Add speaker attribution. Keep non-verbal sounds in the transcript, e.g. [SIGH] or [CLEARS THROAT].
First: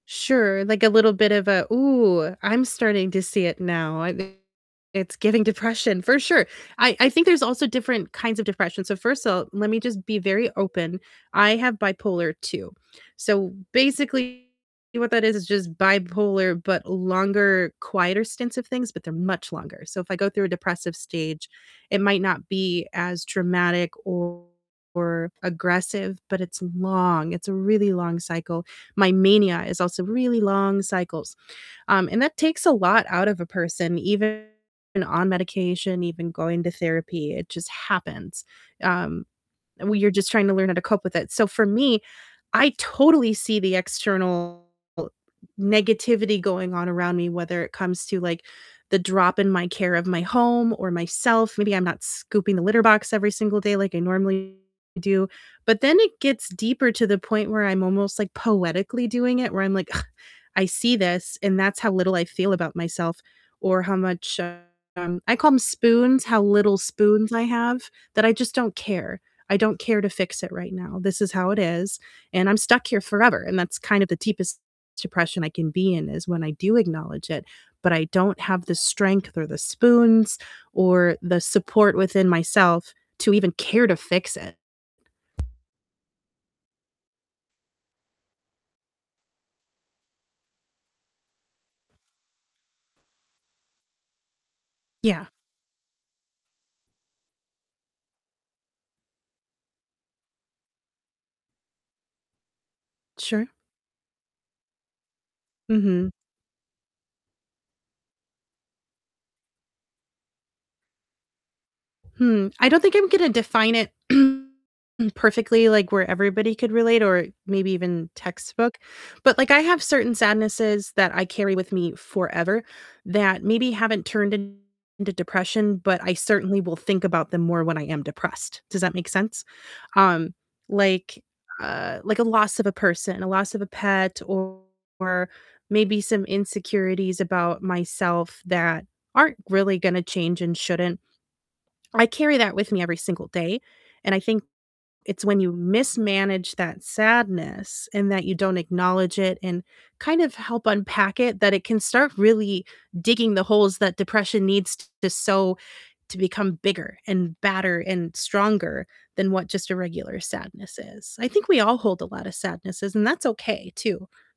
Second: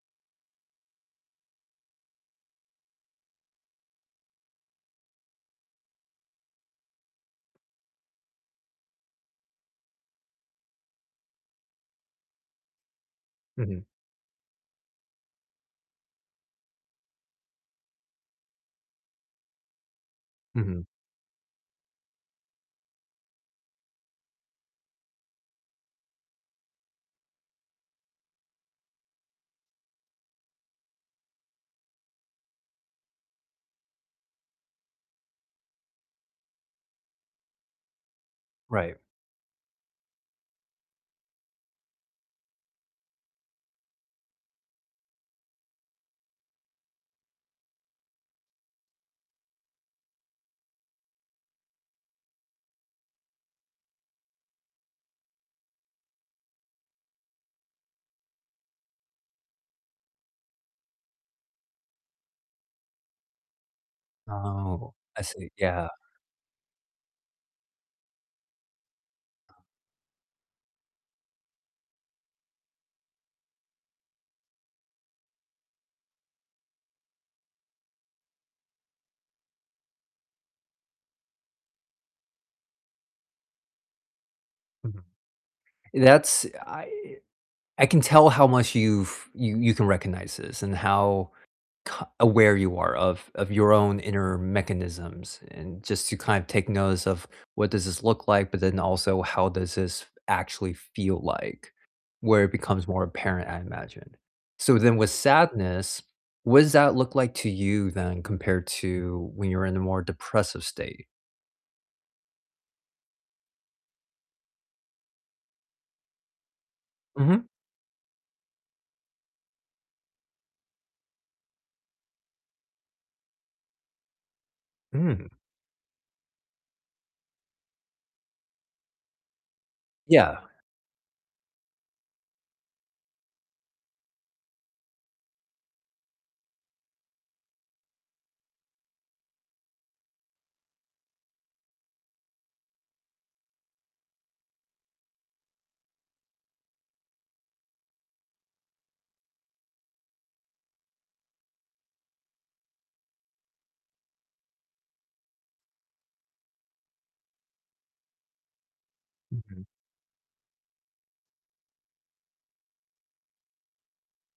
Speaker 1: Sure, like a little bit of a, "Ooh, I'm starting to see it now, I think it's giving depression," for sure, I I think there's also different kinds of depression, so first of all, let me just be very open, I have bipolar II, so
Speaker 2: Mhm.
Speaker 1: basically what that is is just bipolar, but longer, quieter stints of things, but they're much longer, so if I go through a
Speaker 2: Mhm.
Speaker 1: depressive stage, it might not be as dramatic or aggressive, but it's long it's a really long cycle, my mania is also really long cycles, um, and that takes a lot out of a person, even on medication, even going to therapy, it just happens,
Speaker 2: Right.
Speaker 1: um, and when you're just trying to learn how to cope with it, so for me, I totally see the external negativity going on around me, whether it comes to, like, the drop in my care of my home or myself, maybe I'm not scooping the litter box every single day like I normally do, but then it gets deeper to the point where I'm almost, like, poetically doing it, where I'm like, "Ugh, I see this," and that's how little I feel about myself or how much,
Speaker 2: Oh,
Speaker 1: um
Speaker 2: I
Speaker 1: I
Speaker 2: see,
Speaker 1: call 'em
Speaker 2: yeah.
Speaker 1: spoons, how little spoons I have, that I just don't care, I don't care to fix it right now, this is how it is, and I'm stuck here forever, and that's kind of the deepest depression I can be in, is when I do acknowledge it, but I don't have the strength, or the spoons, or the support within myself to even care to fix it.
Speaker 2: Mhm, that's I I can tell how much you've you you can recognize this and how c aware you are of of your own inner
Speaker 1: Yeah.
Speaker 2: mechanisms and just to kind of take notice of what does this look like, but then also how does this actually feel like, where it becomes more apparent,
Speaker 1: Sure.
Speaker 2: I imagine, so then with sadness,
Speaker 1: Mhm.
Speaker 2: what does that look like to you then compared to when you're in a more depressive state?
Speaker 1: Hmm, I don't think I'm gonna define it [CLEARS THROAT] perfectly, like where everybody could relate or
Speaker 2: Mhm.
Speaker 1: maybe even textbook, but, like, I have certain sadnesses that I carry with me forever that maybe haven't turned into
Speaker 2: Mm.
Speaker 1: depression, but I certainly will think about them more when I am depressed, does that make sense? Um,
Speaker 2: Yeah.
Speaker 1: like, uh, like a loss of a person, a loss of a pet, or maybe some insecurities about myself that aren't really gonna change and shouldn't, I carry that with me every single day, and I think it's when you mismanage that sadness, and that you don't acknowledge it, and kind of help unpack it, that it can start really digging the holes that depression needs to sow to become bigger, and badder, and stronger than what
Speaker 2: Mhm.
Speaker 1: just a regular sadness is, I think we all hold a lotta sadnesses, and that's okay too.